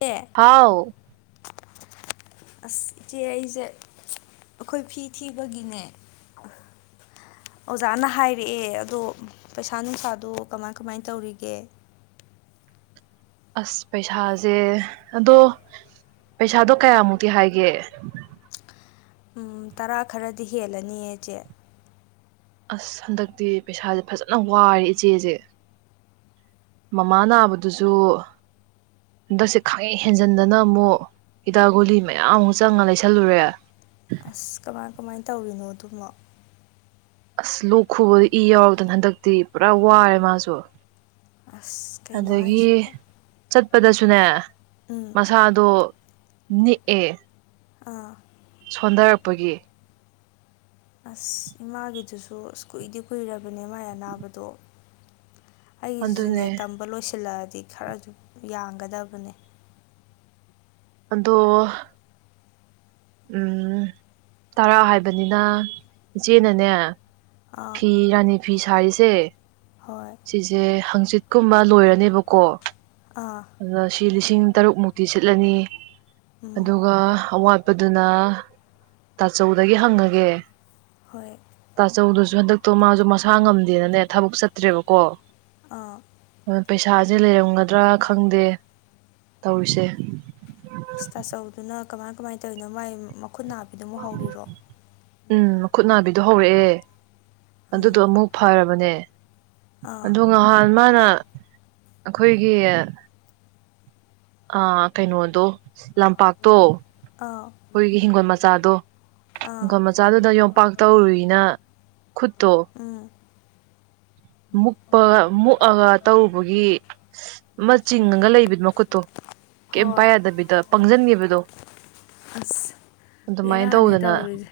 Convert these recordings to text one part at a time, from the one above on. ꯅꯦ ꯍꯥꯎ ꯑꯁ ꯏꯆꯦ ꯑꯩꯖꯦ ꯑꯩꯈꯣꯏ ꯐꯤ ꯊꯤꯕꯒꯤꯅꯦ ꯑꯣꯖꯥꯅ ꯍꯥꯏꯔꯛꯑꯦ ꯑꯗꯣ ꯄꯩꯁꯥ ꯅꯨꯡꯁꯥꯗꯣ ꯀꯃꯥꯏ ꯀꯃꯥꯏꯅ ꯇꯧꯔꯤꯒꯦ ꯑꯁ ꯄꯩꯁꯥꯖꯦ ꯑꯗꯣ ꯄꯩꯁꯥꯗꯣ ꯀꯌꯥꯃꯨꯛꯇꯤ ꯍꯥꯏꯒꯦ ꯎꯝ ꯇꯔꯥ ꯈꯔꯗꯤ ꯍꯦꯜꯂꯅꯤꯌꯦ ꯆꯦ ꯑꯁ ꯍꯟꯗꯛꯇꯤ ꯄꯩꯁꯥꯖꯦ ꯐꯖꯅ ꯋꯥꯔꯦ ꯏꯆꯦꯖꯦ ꯃꯃꯥ ꯅꯥꯕꯗꯨꯁꯨ ꯍꯟꯗꯛꯁꯤꯠ ꯈꯥꯡꯍꯦꯟ ꯍꯦꯟꯖꯟꯗꯅ ꯑꯃꯨꯛ ꯍꯤꯗꯥꯛ ꯒꯨꯂꯤ ꯃꯌꯥꯝ ꯑꯃꯨꯛ ꯆꯪꯉ ꯂꯩꯁꯜꯂꯨꯔꯦ ꯑꯁ ꯀꯃꯥꯏ ꯀꯃꯥꯏꯅ ꯇꯧꯔꯤꯅꯣ ꯑꯗꯨꯕꯣ ꯑꯁ ꯂꯣꯛ ꯈꯨꯕꯗ ꯏ ꯌꯥꯎꯗꯅ ꯍꯟꯗꯛꯇꯤ ꯄꯨꯔꯥ ꯋꯥꯔꯦ ꯃꯥꯖꯨ ꯑꯁ ꯀꯩꯅꯣ ꯑꯗꯒꯤ ꯍꯥꯏꯁꯤꯕꯣ ꯆꯠꯄꯗꯁꯨꯅꯦ ꯎꯝ ꯃꯁꯥꯗꯣ ꯅꯤꯛꯑꯦ ꯑ ꯁꯣꯟꯗꯔꯛꯄꯒꯤ ꯑꯁ ꯏꯃꯥꯒꯤꯗꯨꯁꯨ ꯑꯁ ꯀꯨꯏꯗꯤ ꯀꯨꯏꯔꯕꯅꯦ ꯃꯥꯏ ꯑꯅꯥꯕꯗꯣ ꯑꯩꯒꯤꯖꯤꯖꯨꯅꯦ ꯑꯗꯨꯅꯦ ꯇꯝꯕ ꯂꯣꯏꯁꯤꯜꯂꯛꯑꯗꯤ ꯈꯔꯖꯨ ꯌꯥꯡꯒꯗꯕꯅꯦ ꯑꯗꯣ ꯎꯝ ꯇꯔꯥ ꯍꯥꯏꯕꯅꯤꯅ ꯏꯆꯦꯅꯅꯦ ꯑꯥ ꯐꯤ ꯔꯥꯅꯤ ꯐꯤ ꯁꯥꯔꯤꯁꯦ ꯍꯣꯏ ꯁꯤꯁꯦ ꯍꯪꯆꯤꯠꯀꯨꯝꯕ ꯂꯣꯏꯔꯅꯤꯕꯀꯣ ꯑꯥ ꯑꯗꯨꯅ ꯁꯤ ꯂꯤꯁꯤꯡ ꯇꯔꯨꯛꯃꯨꯛꯇꯤ ꯁꯤꯠꯂꯅꯤ ꯎꯝ ꯑꯗꯨꯒ ꯑꯋꯥꯠꯄꯗꯨꯅ ꯇꯥꯆꯧꯗꯒꯤ ꯍꯪꯉꯒꯦ ꯍꯣꯏ ꯇꯥꯆꯧꯗꯨꯁꯨ ꯍꯟꯗꯛꯇꯣ ꯃꯥꯖꯨ ꯃꯁꯥ ꯉꯝꯗꯦꯅꯅꯦ ꯊꯕꯛ ꯆꯠꯇ꯭ꯔꯦꯕꯀꯣ ꯑꯥ ꯑ ꯄꯩꯁꯥꯖꯦ ꯂꯩꯔꯝꯒꯗ꯭ꯔꯥ ꯈꯪꯗꯦ ꯇꯧꯔꯤꯁꯦ ꯑꯁ ꯇꯥꯥꯆꯧꯗꯨꯅ ꯀꯃꯥꯏ ꯀꯃꯥꯏꯟ ꯇꯧꯔꯤꯅꯣ ꯃꯥꯏ ꯃꯈꯨꯠ ꯅꯥꯕꯤꯗꯣ ꯑꯃꯨꯛ ꯍꯧꯔꯤꯔꯣ ꯎꯝ ꯃꯈꯨꯠ ꯅꯥꯕꯤꯗꯣ ꯍꯧꯔꯛꯑꯦ ꯑꯗꯨꯗꯣ ꯎꯝ ꯑꯃꯨꯛ ꯐꯔꯕꯅꯦ ꯑꯥ ꯑꯗꯨ ꯉꯍꯥꯟ ꯃꯥꯅ ꯑꯩꯈꯣꯏꯒꯤ ꯑ ꯀꯩꯅꯣꯗꯣ ꯂꯝꯄꯥꯛꯇꯣ ꯑꯥ ꯑꯩꯈꯣꯏꯒꯤ ꯍꯤꯡꯒꯣꯜ ꯃꯆꯥꯗꯣ ꯑꯥ ꯒꯣꯜ ꯃꯆꯥꯗꯨꯗ ꯌꯣꯝꯄꯥꯛ ꯇꯧꯔꯨꯏꯅ ꯈꯨꯠꯇꯣ ꯎꯝ [inaudible] ꯃꯨꯛꯄ ꯃꯨꯛꯑꯒ ꯇꯔꯨꯕꯒꯤ ꯑꯃ ꯆꯤꯡꯉꯒ ꯂꯩꯕꯤ ꯃꯈꯨꯠꯇꯣ ꯀꯩꯝ ꯄꯥꯏ ꯍꯣꯏ ꯌꯥꯗꯕꯤꯗ ꯄꯪꯁꯟꯒꯤꯕꯗꯣ ꯑꯁ ꯕꯦꯔꯥꯅꯦ ꯇꯧꯗꯅ ꯇꯧꯔꯤꯁꯦ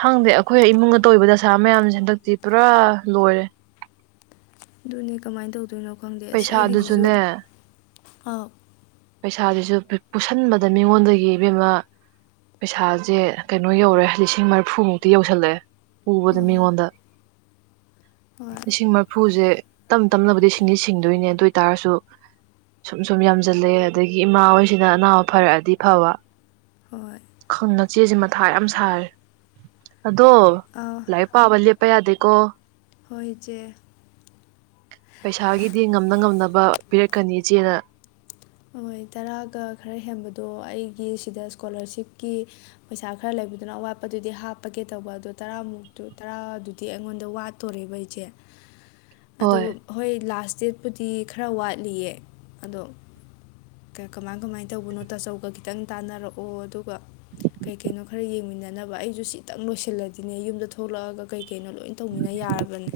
ꯈꯪꯗꯦ ꯑꯩꯈꯣꯏ ꯏꯃꯨꯡꯗ ꯇꯧꯔꯤꯕ ꯗꯁꯥ ꯃꯌꯥꯝꯁꯦ ꯍꯟꯗꯛꯇꯤ ꯄꯨꯔꯥ ꯂꯣꯏꯔꯦ ꯑꯗꯨꯅꯦ ꯀꯃꯥꯏꯟ ꯇꯧꯗꯣꯏꯅꯣ ꯈꯪꯗꯦ ꯑꯁ ꯑꯩꯒꯤꯗꯨꯁꯨ ꯄꯩꯁꯥꯗꯨꯁꯨꯅꯦ ꯑꯥꯎ ꯄꯩꯁꯥꯁꯤꯁꯨ ꯄꯨꯁꯟꯕꯗ ꯃꯤꯉꯣꯟꯗꯒꯤ ꯏꯕꯦꯝꯃ ꯄꯩꯁꯥꯁꯦ ꯀꯩꯅꯣ ꯌꯧꯔꯦ ꯂꯤꯁꯤꯡ ꯃꯔꯐꯨꯃꯨꯛꯇꯤ ꯌꯧꯁꯜꯂꯛꯑꯦ ꯄꯨꯕꯗ ꯑꯥ ꯃꯤꯉꯣꯟꯗ ꯍꯣꯏ ꯂꯤꯁꯤꯡ ꯃꯔꯐꯨꯁꯦ ꯇꯝ ꯇꯝꯅꯕꯨꯗꯤ ꯁꯤꯡꯗꯤ ꯁꯤꯡꯗꯣꯏꯅꯦ ꯑꯗꯨꯏ ꯇꯥꯔꯒꯁꯨ ꯁꯨꯝ ꯁꯨꯝ ꯌꯥꯝꯁꯤꯜꯂꯦ ꯑꯗꯒꯤ ꯏꯃꯥ ꯍꯣꯏꯁꯤꯅ ꯑꯅꯥꯕ ꯐꯔꯛꯑꯗꯤ ꯐꯕ ꯍꯣꯏ ꯈꯪ ꯅꯆꯦꯁꯦ ꯃꯊꯥ ꯌꯥꯝ ꯁꯥꯔꯦ ꯑꯗꯣ ꯑꯥ ꯂꯥꯏꯔꯤꯛ ꯄꯥꯕ ꯂꯦꯞꯄ ꯌꯥꯗꯦꯀꯣ ꯍꯣꯏ ꯏꯆꯦ ꯄꯩꯁꯥꯒꯤꯗꯤ ꯉꯝꯅ ꯉꯝꯅꯕ ꯄꯤꯔꯛꯀꯅꯤ ꯏꯆꯦꯅ ꯍꯣꯏ ꯇꯔꯥꯒ ꯈꯔ ꯍꯦꯟꯕꯗꯣ ꯑꯩꯒꯤ ꯁꯤꯗ ꯁ꯭ꯀꯣꯂꯥꯔꯁꯤꯞꯀꯤ ꯄꯩꯁꯥ ꯈꯔ ꯂꯩꯕꯗꯨꯅ ꯑꯋꯥꯠꯄꯗꯨꯗꯤ ꯍꯥꯞꯄꯒꯦ ꯇꯧꯕ ꯑꯗꯨ ꯇꯔꯥꯃꯨꯛꯇꯨ ꯇꯔꯥꯗꯨꯗꯤ ꯑꯩꯉꯣꯟꯗ ꯋꯥꯠ ꯇꯣꯔꯦꯕ ꯏꯆꯦ ꯑꯗꯨ ꯍꯣꯏ ꯍꯣꯏ ꯂꯥꯁ ꯗꯦꯠꯄꯨꯗꯤ ꯈꯔ ꯋꯥꯠꯂꯤꯌꯦ ꯑꯗꯣ ꯀꯃꯥꯏ ꯀꯃꯥꯏꯟ ꯇꯧꯕꯅꯣ ꯇꯥꯆꯧꯒ ꯈꯤꯇꯪ ꯇꯥꯟꯅꯔꯛꯑꯣ ꯑꯗꯨꯒ ꯀꯩ ꯀꯩꯅꯣ ꯈꯔ ꯌꯦꯡꯃꯤꯟꯅꯅꯕ ꯑꯩꯁꯨ ꯁꯤꯇꯪ ꯂꯣꯏꯁꯤꯜꯂꯗꯤꯅꯦ ꯌꯨꯝꯗ ꯊꯣꯛꯂꯛꯑꯒ ꯀꯩ ꯀꯩꯅꯣ ꯂꯣꯏ ꯇꯧꯃꯤꯟꯅ ꯌꯥꯔꯕꯅꯦ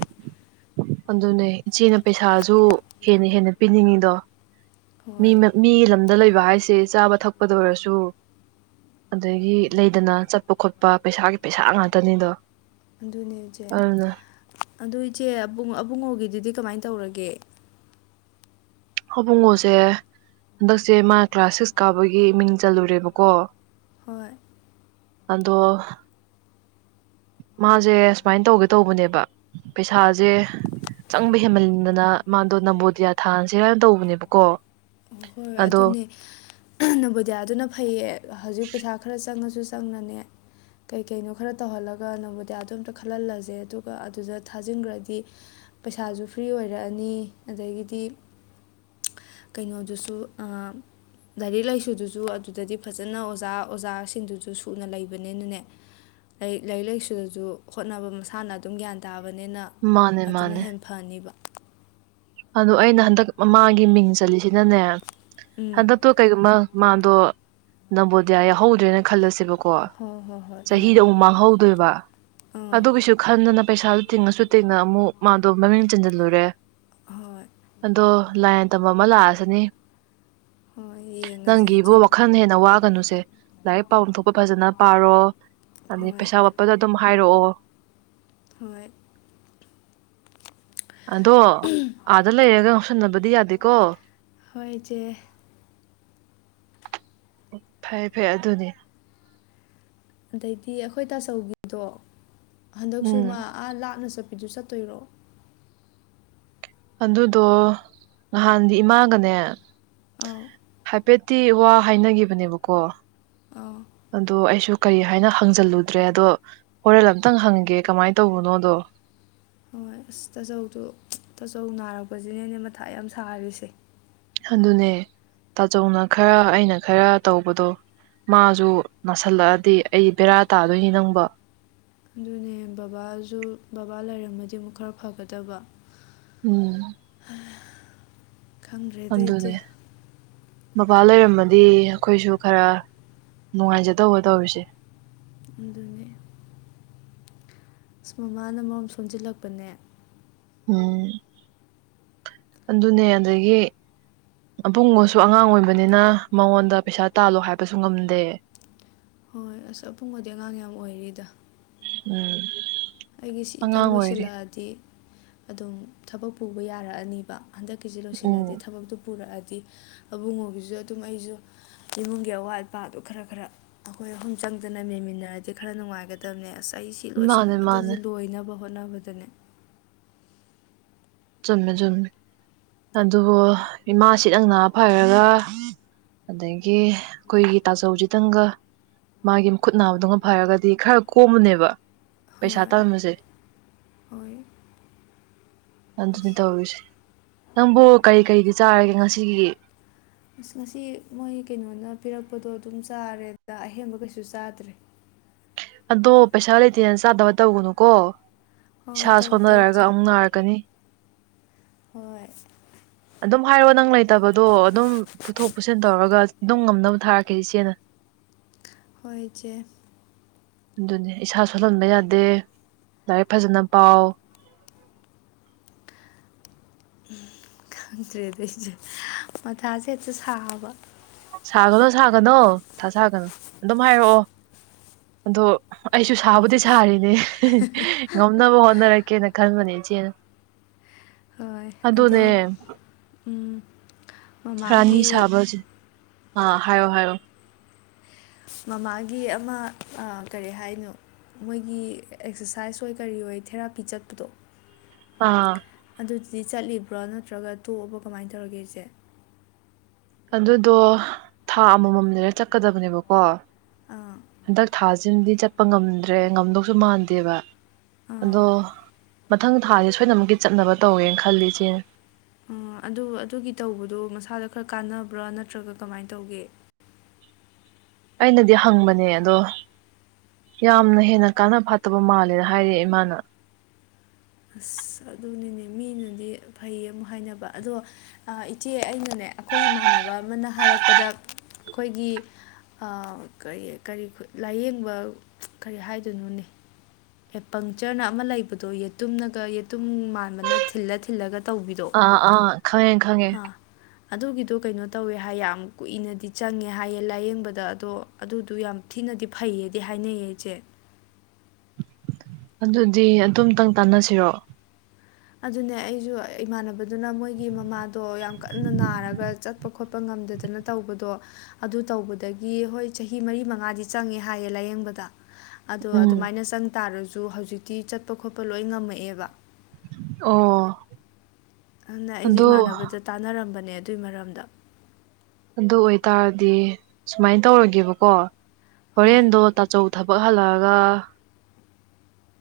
ꯑꯗꯨꯅꯦ ꯏꯆꯦꯅ ꯄꯩꯁꯥꯁꯨ ꯍꯦꯟꯅ ꯍꯦꯟꯅ ꯄꯤꯅꯤꯡꯉꯤꯗꯣ ꯃꯤ ꯍꯣꯏ ꯃꯤꯒꯤ ꯂꯝꯗ ꯂꯩꯕ ꯍꯥꯏꯁꯦ ꯆꯥꯕ ꯊꯛꯄꯗ ꯑꯣꯏꯔꯁꯨ ꯑꯗꯒꯤ ꯂꯩꯗꯅ ꯆꯠꯄ ꯈꯣꯠꯄ ꯄꯩꯁꯥꯒꯤ ꯄꯩꯁꯥ ꯉꯥꯛꯇꯅꯤꯗꯣ꯫ ꯑꯗꯨꯅꯦ ꯏꯆꯦ ꯑꯗꯨꯅ ꯑꯗꯨ ꯏꯆꯦ ꯑꯕꯨꯡ ꯑꯕꯨꯡꯉꯣꯒꯤꯗꯨꯗꯤ ꯀꯃꯥꯏ ꯇꯧꯔꯒꯦ ꯍꯕꯨꯡꯉꯣꯁꯦ ꯍꯟꯗꯛꯁꯦ ꯃꯥ ꯀ꯭ꯂꯥꯁ ꯁꯤꯛꯁ ꯀꯥꯕꯒꯤ ꯃꯤꯡ ꯆꯜꯂꯨꯔꯦꯕꯀꯣ꯫ ꯍꯣꯏ ꯑꯗꯣ ꯃꯥꯖꯦ ꯁꯨꯃꯥꯏꯅ ꯇꯧꯒꯦ ꯇꯧꯕꯅꯦꯕ ꯄꯩꯁꯥꯖꯦ ꯆꯪꯕ ꯍꯦꯃꯟꯗꯅ ꯃꯥꯗꯣ ꯅꯝꯕꯣꯗꯤꯌꯥ ꯊꯥꯍꯟꯁꯤꯔꯅ ꯇꯧꯕꯅꯦꯕꯀꯣ ꯍꯣꯏ ꯍꯣꯏ ꯑꯗꯣ ꯑꯗꯨꯅꯦ ꯅꯕꯣꯗꯤꯌꯥꯗꯨꯅ ꯐꯩꯌꯦ ꯍꯧꯖꯤꯛ ꯄꯩꯁꯥ ꯈꯔ ꯆꯪꯉꯁꯨ ꯆꯪꯉꯅꯦ ꯀꯩꯀꯩꯅꯣ ꯈꯔ ꯇꯧꯍꯜꯂꯒ ꯅꯣꯡꯕꯣꯗꯤꯌꯥꯗꯣ ꯑꯝꯇ ꯈꯜꯍꯜꯂꯁꯦ ꯑꯗꯨꯒ ꯑꯗꯨꯗ ꯊꯥꯖꯤꯟꯒ꯭ꯔꯗꯤ ꯄꯩꯁꯥꯁꯨ ꯐ꯭ꯔꯤ ꯑꯣꯏꯔꯛꯑꯅꯤ ꯑꯗꯒꯤꯗꯤ ꯀꯩꯅꯣꯗꯨꯁꯨ ꯑ ꯂꯥꯏꯔꯤꯛ ꯂꯥꯏꯁꯨꯗꯨꯁꯨ ꯑꯗꯨꯗꯗꯤ ꯐꯖꯅ ꯑꯣꯖꯥ ꯑꯣꯖꯥꯁꯤꯡꯗꯨꯁꯨ ꯁꯨꯅ ꯂꯩꯕꯅꯤꯅꯅꯦ ꯂꯥꯏꯛ ꯂꯥꯏꯔꯤꯛ ꯂꯥꯏꯁꯨꯁꯨ ꯍꯣꯠꯅꯕ ꯃꯁꯥꯅ ꯑꯗꯨꯝ ꯒ꯭ꯌꯥꯟ ꯇꯥꯕꯅꯤꯅ ꯃꯥꯅꯦ ꯑꯗꯨꯅ ꯃꯥꯅꯦ ꯍꯦꯟꯅ ꯐꯅꯤꯕ ꯑꯗꯣ ꯑꯩꯅ ꯍꯟꯗꯛ ꯃꯃꯥꯒꯤ ꯃꯤꯡ ꯆꯜꯂꯤꯁꯤꯅꯅꯦ ꯎꯝ ꯍꯟꯗꯛ ꯇꯣ ꯀꯩꯒꯨꯝꯕ ꯃꯥꯗꯣ ꯅꯕꯣꯗꯤꯌꯥ ꯌꯥꯎꯍꯧꯗ꯭ꯔꯦꯅ ꯈꯜꯂꯁꯦꯕ ꯀꯣ ꯍꯣꯏ ꯍꯣꯏ ꯍꯣꯏ ꯑꯥ ꯆꯍꯤꯗꯨ ꯑꯃꯨꯛ ꯃꯥꯡꯍꯧꯗꯣꯏꯕ ꯑꯥ ꯑꯗꯨꯒꯤꯁꯨ ꯈꯟꯗꯅ ꯄꯩꯁꯥꯗꯨ ꯇꯤꯡꯉꯁꯨ ꯇꯤꯡꯅ ꯑꯃꯨꯛ ꯃꯥꯗꯣ ꯃꯃꯤꯡ ꯆꯟꯖꯜꯂꯨꯔꯦ ꯍꯣꯏ ꯑꯗꯣ ꯂꯥꯏꯅ ꯇꯝꯕ ꯑꯃ ꯂꯥꯛꯑꯁꯤꯅꯤ ꯍꯣꯏ ꯌꯦꯡꯉꯁꯦ ꯅꯪꯒꯤꯕꯨ ꯏꯆꯦ ꯋꯥꯜ ꯈꯟꯅ ꯍꯦꯟꯅ ꯋꯥꯒꯅꯨꯁꯦ ꯂꯥꯏꯔꯤꯛ ꯄꯥꯕꯝ ꯊꯣꯛꯄ ꯐꯖꯅ ꯄꯥꯔꯣ ꯑꯗꯩ ꯍꯣꯏ ꯄꯩꯁꯥ ꯄꯗ ꯗꯨꯝ ꯍꯥꯏꯔꯛꯑꯣ ꯍꯣꯏ ꯑꯗꯣ ꯑꯥꯗ ꯂꯩꯔꯒ ꯉꯧꯁꯟꯅꯕꯗꯤ ꯌꯥꯗꯦꯀꯣ꯫ ꯍꯣꯏ ꯏꯆꯦ ꯐꯩ ꯐꯩ ꯑꯗꯨꯅꯤ ꯑꯗꯩꯗꯤ ꯑꯩꯈꯣꯏ ꯇꯥꯆꯧꯒꯤꯗꯣ ꯍꯟꯗꯛꯁꯨ ꯎꯝ ꯃꯥ ꯑꯥ ꯂꯥꯞꯅ ꯆꯠꯄꯤꯗꯨ ꯆꯠꯇꯣꯏꯔꯣ? ꯑꯗꯨꯗꯣ ꯉꯍꯥꯟꯗꯤ ꯏꯃꯥꯒꯅꯦ ꯑꯥꯎ ꯄꯦꯠꯇꯤ ꯋꯥ ꯍꯥꯏꯅꯒꯤꯕꯅꯦꯕꯀꯣ ꯑꯧ ꯑꯗꯣ ꯑꯩꯁꯨ ꯀꯩ ꯍꯥꯏꯅ ꯍꯪꯖꯜꯂꯨꯗ꯭ꯔꯦ ꯑꯗꯣ ꯍꯣꯔꯦꯟ ꯑꯝꯇꯪ ꯍꯪꯒꯦ ꯀꯃꯥꯏꯅ ꯇꯧꯕꯅꯣꯗꯣ ꯍꯣꯏ ꯑꯁ ꯇꯥꯆꯧꯗꯨ ꯇꯥꯆꯧ ꯅꯥꯔꯛꯄꯁꯤꯅꯦꯅꯦ ꯃꯊꯥ ꯌꯥꯝ ꯁꯥꯔꯤꯁꯦ꯫ ꯑꯗꯨꯅꯦ ꯇꯥꯆꯧꯅ ꯈꯔ ꯑꯩꯅ ꯈꯔ ꯇꯧꯕꯗꯣ ꯃꯥꯖꯨ ꯅꯥꯁꯤꯜꯂꯛꯑꯗꯤ ꯑꯩ ꯕꯦꯔꯥ ꯇꯥꯗꯣꯏꯅꯤ ꯅꯪꯕꯣ ꯅꯦ ꯕꯕꯥꯖꯨ ꯕꯕꯥ ꯂꯩꯔꯝꯃꯗꯤ ꯑꯃꯨꯛ ꯈꯔ ꯐꯒꯗꯕ ꯎꯝ ꯈꯪꯗ꯭ꯔꯦꯗ ꯏꯆꯦ ꯑꯗꯨꯅꯦ ꯃꯕꯥ ꯂꯩꯔꯝꯃꯗꯤ ꯑꯩꯈꯣꯏꯁꯨ ꯈꯔ ꯅꯨꯡꯉꯥꯏꯖꯗꯧꯕ ꯇꯧꯔꯤꯁꯦ꯫ ꯑꯗꯨꯅꯦ ꯑꯁ ꯃꯃꯥꯅ ꯃꯔꯣꯝ ꯁꯟꯖꯤꯜꯂꯛꯄꯅꯦ ꯎꯝ ꯑꯗꯨꯅꯦ ꯑꯗꯒꯤ ꯑꯕꯨꯡꯉꯣꯁꯨ ꯑꯉꯥꯡ ꯑꯣꯏꯕꯅꯤꯅ ꯃꯉꯣꯟꯗ ꯄꯩꯁꯥ ꯇꯥꯜꯂꯣ ꯍꯥꯏꯕꯁꯨ ꯉꯝꯗꯦ꯫ ꯍꯣꯏ ꯑꯁ ꯑꯄꯨꯡꯕꯗꯤ ꯑꯉꯥꯡ ꯌꯥꯝ ꯑꯣꯏꯔꯤꯗ꯫ ꯎꯝ ꯑꯩꯒꯤ ꯑꯉꯥꯡ ꯁꯤꯇꯪ ꯑꯣꯏꯔꯤ ꯂꯣꯏꯁꯤꯜꯂꯛꯑꯗꯤ ꯑꯗꯨꯝ ꯊꯕꯛ ꯄꯨꯕ ꯌꯥꯔꯛꯑꯅꯤꯕ ꯍꯟꯗꯛꯀꯤꯁꯦ ꯂꯣꯏꯁꯤꯜꯂꯗꯤ ꯎꯝ ꯊꯕꯛꯇꯨ ꯄꯨꯔꯛꯑꯗꯤ ꯑꯕꯨꯡꯉꯣꯒꯤꯁꯨ ꯑꯗꯨꯝ ꯑꯩꯁꯨ ꯏꯃꯨꯡꯒꯤ ꯑꯋꯥꯠꯄꯥꯗꯣ ꯈꯔ ꯈꯔ ꯑꯩꯈꯣꯏ ꯑꯍꯨꯝ ꯆꯪꯗꯅ ꯃꯦꯟꯃꯤꯟꯅꯔꯗꯤ ꯈꯔ ꯅꯨꯡꯉꯥꯏꯒꯗ ꯇꯝꯅꯦ ꯑꯁ ꯑꯩ ꯁꯤ ꯃꯥꯅꯦ ꯂꯣꯏꯁꯤꯟꯕꯗꯗꯤ ꯃꯥꯅꯦ ꯂꯣꯏꯅꯕ ꯍꯣꯠꯅꯕꯗꯅꯦ ꯆꯨꯝꯃꯦ ꯆꯨꯝꯃꯦ ꯑꯗꯨꯕꯨ ꯏꯃꯥꯁꯤꯗꯪ ꯅꯥ ꯐꯥꯔꯒ ꯑꯗꯩꯩꯒꯤ ꯑꯩꯈꯣꯏꯒꯤ ꯇꯥꯖꯧꯁꯤꯗꯪꯒꯥ ꯃꯥꯒꯤ ꯃꯈꯠ ꯅꯥꯕꯗꯣꯒ ꯐꯔꯒꯗꯤ ꯈꯔ ꯀꯣꯝꯃꯥꯅꯦꯕ ꯄꯩꯁꯥ ꯍꯣꯏ ꯇꯥꯟꯕꯁꯦ ꯍꯣꯏ ꯑꯗꯨꯅꯤ ꯑꯁ ꯇꯧꯔꯤꯁꯦ ꯅꯪꯕꯨ ꯀꯔꯤ ꯀꯔꯤꯗꯤ ꯆꯥꯔꯒꯦ ꯉꯁꯤꯒꯤ ꯉꯁꯤ ꯃꯣꯏ ꯀꯩꯅꯣꯅ ꯄꯤꯔꯛꯄꯗꯣ ꯑꯗꯨꯝ ꯆꯥꯔꯦꯗ ꯑꯍꯦꯟꯕ ꯀꯩꯁꯨ ꯆꯥꯗ꯭ꯔꯦ ꯑꯗꯣ ꯄꯩꯁꯥ ꯂꯩꯇꯦꯅ ꯆꯥꯗꯕ ꯇꯧꯒꯅꯨꯀꯣ ꯏꯁꯥ ꯍꯣꯏ ꯇꯧꯗꯦ ꯁꯣꯟꯅꯔꯒ ꯏꯆꯦ ꯑꯃꯨꯛ ꯅꯥꯔꯛꯀꯅꯤ ꯍꯣꯏ ꯑꯗꯨꯝ ꯍꯥꯏꯌꯣ ꯅꯪ ꯂꯩꯇꯕꯗꯣ ꯑꯗꯨꯝ ꯄꯨꯊꯣꯛ ꯄꯨꯁꯤꯟ ꯇꯧꯔꯒ ꯑꯗꯨꯝ ꯉꯝꯅꯕ ꯊꯥꯔꯛꯀꯦ ꯏꯆꯦꯅ ꯍꯣꯏ ꯏꯆꯦ ꯑꯗꯨꯅꯦ ꯏꯁꯥ ꯁꯣꯜꯍꯟꯕ ꯌꯥꯗꯦ ꯂꯥꯏꯔꯤꯛ ꯐꯖꯅ ꯄꯥꯎ ꯈꯪꯗ꯭ꯔꯦꯗꯥ ꯏꯆꯦ ꯃꯥꯊꯥꯁꯦ ꯍꯦꯛꯇ ꯁꯥꯕ ꯁꯥꯒꯅꯣ ꯁꯥꯒꯅꯣ ꯃꯊꯥ ꯁꯥꯒꯅꯨ ꯑꯗꯨꯝ ꯍꯥꯏꯔꯛꯑꯣ ꯑꯗꯣ ꯑꯩꯁꯨ ꯁꯥꯕꯨꯗꯤ ꯁꯥꯔꯤꯅꯦ ꯉꯝꯅꯕ ꯍꯣꯠꯅꯔꯛꯀꯦꯅ ꯈꯟꯕꯅꯦ ꯏꯆꯦꯅ ꯍꯣꯏ ꯑꯗꯨꯅꯦ ꯑꯗꯣ ꯎꯝ ꯔꯥꯅꯤ ꯃꯃꯥꯒꯤ ꯁꯥꯕꯁꯦ ꯑꯥ ꯍꯥꯏꯌꯣ ꯍꯥꯏꯌꯣ ꯃꯃꯥꯒꯤ ꯑꯃ ꯀꯔꯤ ꯍꯥꯏꯅꯨ ꯃꯣꯏꯒꯤ ꯑꯦꯛꯁꯔꯁꯥꯏꯁ ꯑꯣꯏ ꯀꯔꯤ ꯑꯣꯏ ꯊꯦꯔꯥꯄꯤ ꯆꯠꯄꯗꯣ ꯑꯥ ꯑꯗꯨꯗꯤ ꯆꯠꯂꯤꯕ꯭ꯔꯣ ꯅꯠꯇ꯭ꯔꯒ ꯇꯣꯛꯑꯕꯣ ꯀꯃꯥꯏꯟ ꯇꯧꯔꯒꯦ ꯏꯆꯦ ꯑꯗꯨꯗꯣ ꯊꯥ ꯑꯃꯃꯝ ꯂꯩꯔꯥ ꯆꯠꯀꯗꯕꯅꯦꯕꯀꯣ ꯑꯥ ꯍꯟꯗꯛ ꯊꯥꯖꯤꯝꯗꯤ ꯆꯠꯄꯥ ꯉꯝꯗ꯭ꯔꯦ ꯉꯝꯗꯧꯁꯨ ꯃꯥꯟꯗꯦꯕꯥ ꯑꯥ ꯑꯗꯣ ꯃꯊꯪ ꯊꯥꯥꯖꯦ ꯁꯣꯏꯗꯅꯃꯛꯀꯤ ꯆꯠꯅꯕ ꯇꯧꯒꯦꯅ ꯈꯜꯂꯤ ꯏꯆꯦ ꯑꯗꯨ ꯑꯗꯨꯒꯤ ꯇꯧꯕꯗꯣ ꯃꯁꯥꯗ ꯈꯔ ꯀꯥꯟꯅꯕ꯭ꯔꯥ ꯅꯠꯇ꯭ꯔꯥꯒ ꯀꯃꯥꯏꯟ ꯇꯧꯒꯦ ꯑꯩꯅꯗꯤ ꯍꯪꯕꯅꯦ ꯑꯗꯣ ꯌꯥꯝ ꯍꯦꯟꯅ ꯀꯥꯟꯅ ꯐꯥꯠꯇꯕ ꯃꯥꯜꯂꯦ ꯍꯥꯏꯔꯛꯑꯦ ꯃꯥꯅꯥ ꯑꯁ ꯑꯗꯨꯅꯤꯅꯦ ꯃꯤꯅꯗꯤ ꯐꯩ ꯑꯃꯨꯛ ꯍꯥꯏꯅꯕ ꯑꯗꯣ ꯏꯆꯦ ꯑꯩꯅꯅꯦ ꯑꯩꯈꯣꯏ ꯏꯃꯥꯟꯅꯕꯥ ꯑꯃꯅ ꯍꯥꯏꯔꯛꯄꯗ ꯑꯩꯈꯣꯏꯒꯤ ꯑꯥ ꯀꯔꯤ ꯀꯔꯤ ꯈꯨꯠ ꯂꯥꯏꯌꯦꯡꯕ ꯀꯔꯤ ꯍꯥꯏꯗꯣꯏꯅꯣꯅꯦ ꯍꯦꯄꯪꯆꯔꯅ ꯑꯃ ꯂꯩꯕꯗꯣ ꯌꯦꯇꯨꯝꯅꯒ ꯌꯦꯇꯨꯝ ꯃꯥꯟꯕꯅ ꯊꯤꯜꯂ ꯊꯤꯜꯂꯒ ꯇꯧꯕꯤꯗꯣ ꯑꯥ ꯑꯥ ꯈꯪꯉꯦ ꯈꯪꯉꯦ ꯍꯥ ꯑꯗꯨꯒꯤꯗꯣ ꯀꯩꯅꯣ ꯇꯧꯋꯦ ꯍꯥꯏ ꯌꯥꯝ ꯀꯨꯏꯅꯗꯤ ꯆꯪꯉꯦ ꯍꯥꯏꯌꯦ ꯂꯥꯏꯌꯦꯡꯕꯗ ꯑꯗꯣ ꯑꯗꯨꯗꯨ ꯌꯥꯝ ꯊꯤꯅꯗꯤ ꯐꯩꯌꯦꯗꯤ ꯍꯥꯏꯅꯩꯌꯦ ꯏꯆꯦ ꯑꯗꯨꯗꯤ ꯑꯗꯨꯝꯇꯪ ꯇꯥꯟꯅꯁꯤꯔꯣ ꯑꯗꯨꯅꯦ ꯑꯩꯁꯨ ꯏꯃꯥꯟꯅꯕꯗꯨꯅ ꯃꯣꯏꯒꯤ ꯃꯃꯥꯗꯣ ꯌꯥꯝ ꯀꯟꯅ ꯅꯥꯔꯒ ꯆꯠꯄ ꯈꯣꯠꯄ ꯄꯥ ꯉꯝꯗꯗꯅ ꯇꯧꯕꯗꯣ ꯑꯗꯨ ꯇꯧꯕꯗꯒꯤ ꯍꯣꯏ ꯆꯍꯤ ꯃꯔꯤ ꯃꯉꯥꯗꯤ ꯆꯪꯉꯦ ꯍꯥꯏꯌꯦ ꯂꯥꯏꯌꯦꯡꯕꯗ꯫ ꯑꯗꯣ ꯑꯗꯨꯃꯥꯏꯅ ꯆꯪ ꯇꯥꯔꯁꯨ ꯍꯧꯖꯤꯛꯇꯤ ꯆꯠꯄ ꯈꯣꯠꯄ ꯂꯣꯏ ꯉꯝꯃꯛꯑꯦꯕ ꯑꯣ ꯑꯗꯨꯅ ꯑꯩꯖꯦ ꯑꯗꯣ ꯏꯃꯥꯟꯅꯕꯗ ꯇꯥꯟꯅꯔꯝꯕꯅꯦ ꯑꯗꯨꯏ ꯃꯔꯝꯗ꯫ ꯑꯗꯨ ꯑꯣꯏꯇꯥꯔꯗꯤ ꯁꯨꯃꯥꯏꯟ ꯇꯧꯔꯒꯦꯕꯀꯣ ꯍꯣꯏ ꯍꯣꯔꯦꯟꯗꯣ ꯇꯠ ꯆꯧ ꯊꯕꯛ ꯍꯜꯂꯛꯑꯒ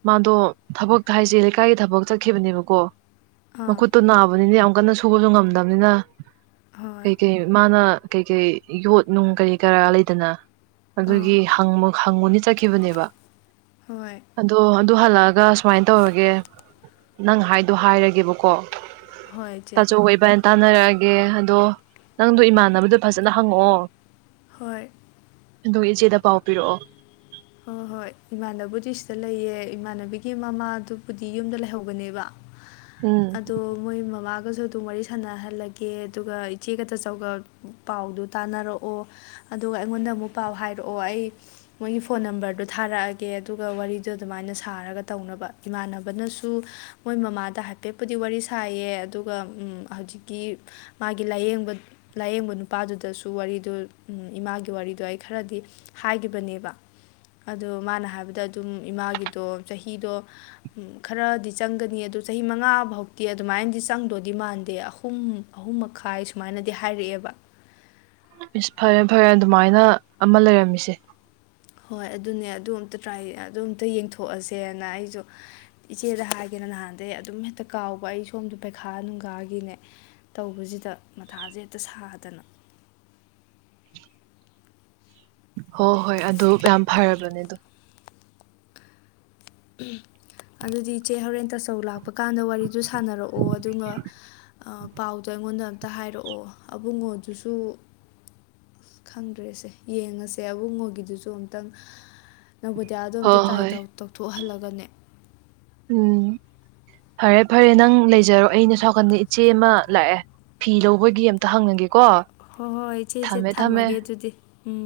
ꯃꯥꯗꯣ ꯊꯕꯛ ꯍꯥꯏꯖꯦ ꯂꯩꯀꯥꯏꯒꯤ ꯊꯕꯛ ꯆꯠꯈꯤꯕꯅꯦꯕꯀꯣ꯫ ꯑꯥ ꯃꯈꯨꯠꯇꯣ ꯅꯥꯕꯅꯤꯅ ꯌꯥꯝ ꯀꯟꯅ ꯁꯨꯕꯖꯨ ꯉꯝꯗꯕꯅꯤꯅ ꯍꯣꯏ ꯀꯩ ꯀꯩ꯫ ꯃꯥꯅ ꯀꯩ ꯀꯩ ꯌꯣꯠꯅꯨꯡ ꯀꯔꯤ ꯀꯔꯥ ꯂꯩꯗꯅ꯫ ꯑꯥ ꯑꯗꯨꯒꯤ ꯍꯪꯕ ꯍꯪꯉꯨꯅꯤ ꯆꯠꯈꯤꯕꯅꯦꯕ꯫ ꯍꯣꯏ ꯑꯗꯣ ꯑꯗꯨ ꯍꯜꯂꯛꯑꯒ ꯁꯨꯃꯥꯏꯟ ꯇꯧꯔꯒꯦ ꯅꯪ ꯍꯥꯏꯗꯣ ꯍꯥꯏꯔꯒꯦꯕꯀꯣ꯫ ꯍꯣꯏ ꯏꯆꯦ ꯇꯥꯆꯧꯒ ꯏꯕꯥꯅꯤ ꯇꯥꯅꯔꯛꯑꯒꯦ ꯑꯗꯣ ꯅꯪꯗꯣ ꯏꯃꯥꯟꯅꯕꯗꯣ ꯐꯖꯅ ꯍꯪꯉꯛꯑꯣ꯫ ꯍꯣꯏ꯫ ꯑꯗꯨꯒ ꯏꯆꯦꯗ ꯄꯥꯎ ꯄꯤꯔꯛꯑꯣ꯫ ꯍꯣ ꯍꯣꯏ ꯏꯃꯥꯟꯅꯕꯨꯗꯤ ꯁꯤꯗ ꯂꯩꯌꯦ ꯏꯃꯥꯟꯅꯕꯤꯒꯤ ꯃꯃꯥꯗꯨꯕꯨꯗꯤ ꯌꯨꯝꯗ ꯂꯩꯍꯧꯕꯅꯦꯕ꯫ ꯎꯝ ꯑꯗꯣ ꯃꯣꯏ ꯃꯃꯥꯒꯖꯨ ꯗꯨꯝ ꯋꯥꯔꯤ ꯁꯥꯟꯅꯍꯜꯂꯒꯦ ꯑꯗꯨꯒ ꯏꯆꯦꯒ ꯇꯥꯆꯧꯒ ꯄꯥꯎꯗꯨ ꯇꯥꯟꯅꯔꯛꯑꯣ꯫ ꯑꯗꯨꯒ ꯑꯩꯉꯣꯟꯗ ꯑꯃꯨꯛ ꯄꯥꯎ ꯍꯥꯏꯔꯛꯑꯣ ꯑꯩ ꯃꯣꯏꯒꯤ ꯐ ꯐꯣꯟ ꯅꯝꯕꯔꯗꯨ ꯊꯥꯔꯛꯑꯒꯦ ꯑꯗꯨꯒ ꯋꯥꯔꯤꯗꯣ ꯑꯗꯨꯃꯥꯏꯅ ꯁꯥꯔꯒ ꯇꯧꯅꯕ ꯏꯃꯥꯟꯅꯕꯅꯁꯨ ꯃꯣꯏ ꯃꯃꯥꯗ ꯍꯥꯏꯐꯦꯠꯄꯨꯗꯤ ꯋꯥꯔꯤ ꯁꯥꯏꯌꯦ ꯑꯗꯨꯒ ꯎꯝ ꯍꯧꯖꯤꯛꯀꯤ ꯃꯥꯒꯤ ꯂꯥꯏꯌꯦꯡꯕ ꯂꯥꯏꯌꯦꯡꯕ ꯅꯨꯄꯥꯗꯨꯗꯁꯨ ꯋꯥꯔꯤꯗꯣ ꯎꯝ ꯏꯃꯥꯒꯤ ꯋꯥꯔꯤꯗꯣ ꯑꯩ ꯈꯔꯗꯤ ꯍꯥꯏꯒꯤꯕꯅꯦꯕ꯫ ꯑꯗꯣ ꯃꯥꯅ ꯍꯥꯏꯕꯗ ꯑꯗꯨꯝ ꯏꯃꯥꯒꯤꯗꯣ ꯆꯍꯤꯗꯣ ꯈꯔꯗꯤ ꯆꯪꯒꯅꯤ ꯑꯗꯨ ꯆꯍꯤ ꯃꯉꯥ ꯐꯥꯎꯗꯤ ꯑꯗꯨꯃꯥꯏꯟꯗꯤ ꯆꯪꯗꯣꯗꯤ ꯃꯥꯟꯗꯦ ꯑꯍꯨꯝ ꯑꯍꯨꯝ ꯃꯈꯥꯏ ꯁꯨꯃꯥꯏꯅꯗꯤ ꯍꯥꯏꯔꯛꯑꯦꯕ꯫ ꯏꯁ ꯐꯔꯦ ꯐꯔꯦ ꯑꯗꯨꯃꯥꯏꯅ ꯑꯃ ꯂꯩꯔꯝꯃꯤꯁꯦ꯫ ꯍꯣꯏ ꯑꯗꯨꯅꯦ ꯑꯗꯨ ꯑꯝꯇ ꯇ꯭ꯔꯥꯏ ꯑꯗꯨ ꯑꯝꯇ ꯌꯦꯡꯊꯣꯛꯑꯁꯦꯅ ꯑꯩꯁꯨ ꯏꯆꯦꯗ ꯍꯥꯏꯒꯦꯅ ꯅꯍꯥꯟꯗꯩ ꯑꯗꯨꯝ ꯍꯦꯛꯇ ꯀꯥꯎꯕ ꯑꯩ ꯁꯣꯝꯗ ꯄꯩꯈꯥ ꯅꯨꯡꯒꯥꯥꯒꯤꯅꯦ꯫ ꯇꯧꯕꯖꯤꯗ ꯃꯊꯥꯖꯦ ꯍꯦꯛꯇ ꯁꯥꯗꯅ꯫ ꯍꯣ ꯍꯣꯏ ꯑꯗꯨ ꯌꯥꯝ ꯐꯔꯕꯅꯦ ꯑꯗꯣ꯫ ꯑꯗꯨꯗꯤ ꯏꯆꯦ ꯍꯧꯔꯦꯟ ꯇꯆꯧ ꯂꯥꯛꯄ ꯀꯥꯟꯗ ꯋꯥꯔꯤꯗꯨ ꯁꯥꯟꯅꯔꯛꯑꯣ ꯑꯗꯨꯒ ꯑꯥ ꯄꯥꯎꯗꯣ ꯑꯩꯉꯣꯟꯗ ꯑꯝꯇ ꯍꯥꯏꯔꯛꯑꯣ ꯑꯕꯨꯡꯉꯣꯗꯨꯁꯨ ꯈꯪꯗ꯭ꯔꯦꯁꯦ ꯌꯦꯡꯉꯁꯦ ꯑꯕꯨꯡꯉꯣꯒꯤꯗꯨꯁꯨ ꯑꯝꯇꯪ ꯅꯕꯣꯗꯤꯌꯥꯗꯣ ꯑꯝꯇ ꯍꯣꯏ ꯇ꯭ꯔꯥꯏ ꯍꯣꯏ ꯇꯧ ꯇꯧꯊꯣꯛꯍꯜꯂꯒꯅꯦ ꯎꯝ ꯐꯔꯦ ꯐꯔꯦ ꯅꯪ ꯂꯩꯖꯔꯣ ꯑꯩꯅꯦ ꯁꯣ ꯅꯥꯀꯟꯗ ꯏꯠ ꯆꯦ ꯑꯃ ꯂꯥꯛꯑꯦ ꯐꯤ ꯂꯧꯕꯒꯤ ꯑꯝꯇ ꯍꯪꯅꯒꯦꯀꯣ꯫ ꯍꯣ ꯍꯣꯏ ꯏꯆꯦ ꯏꯆꯦ ꯊꯝꯃꯒꯦ ꯑꯗꯨꯗꯤ ꯎꯝ꯫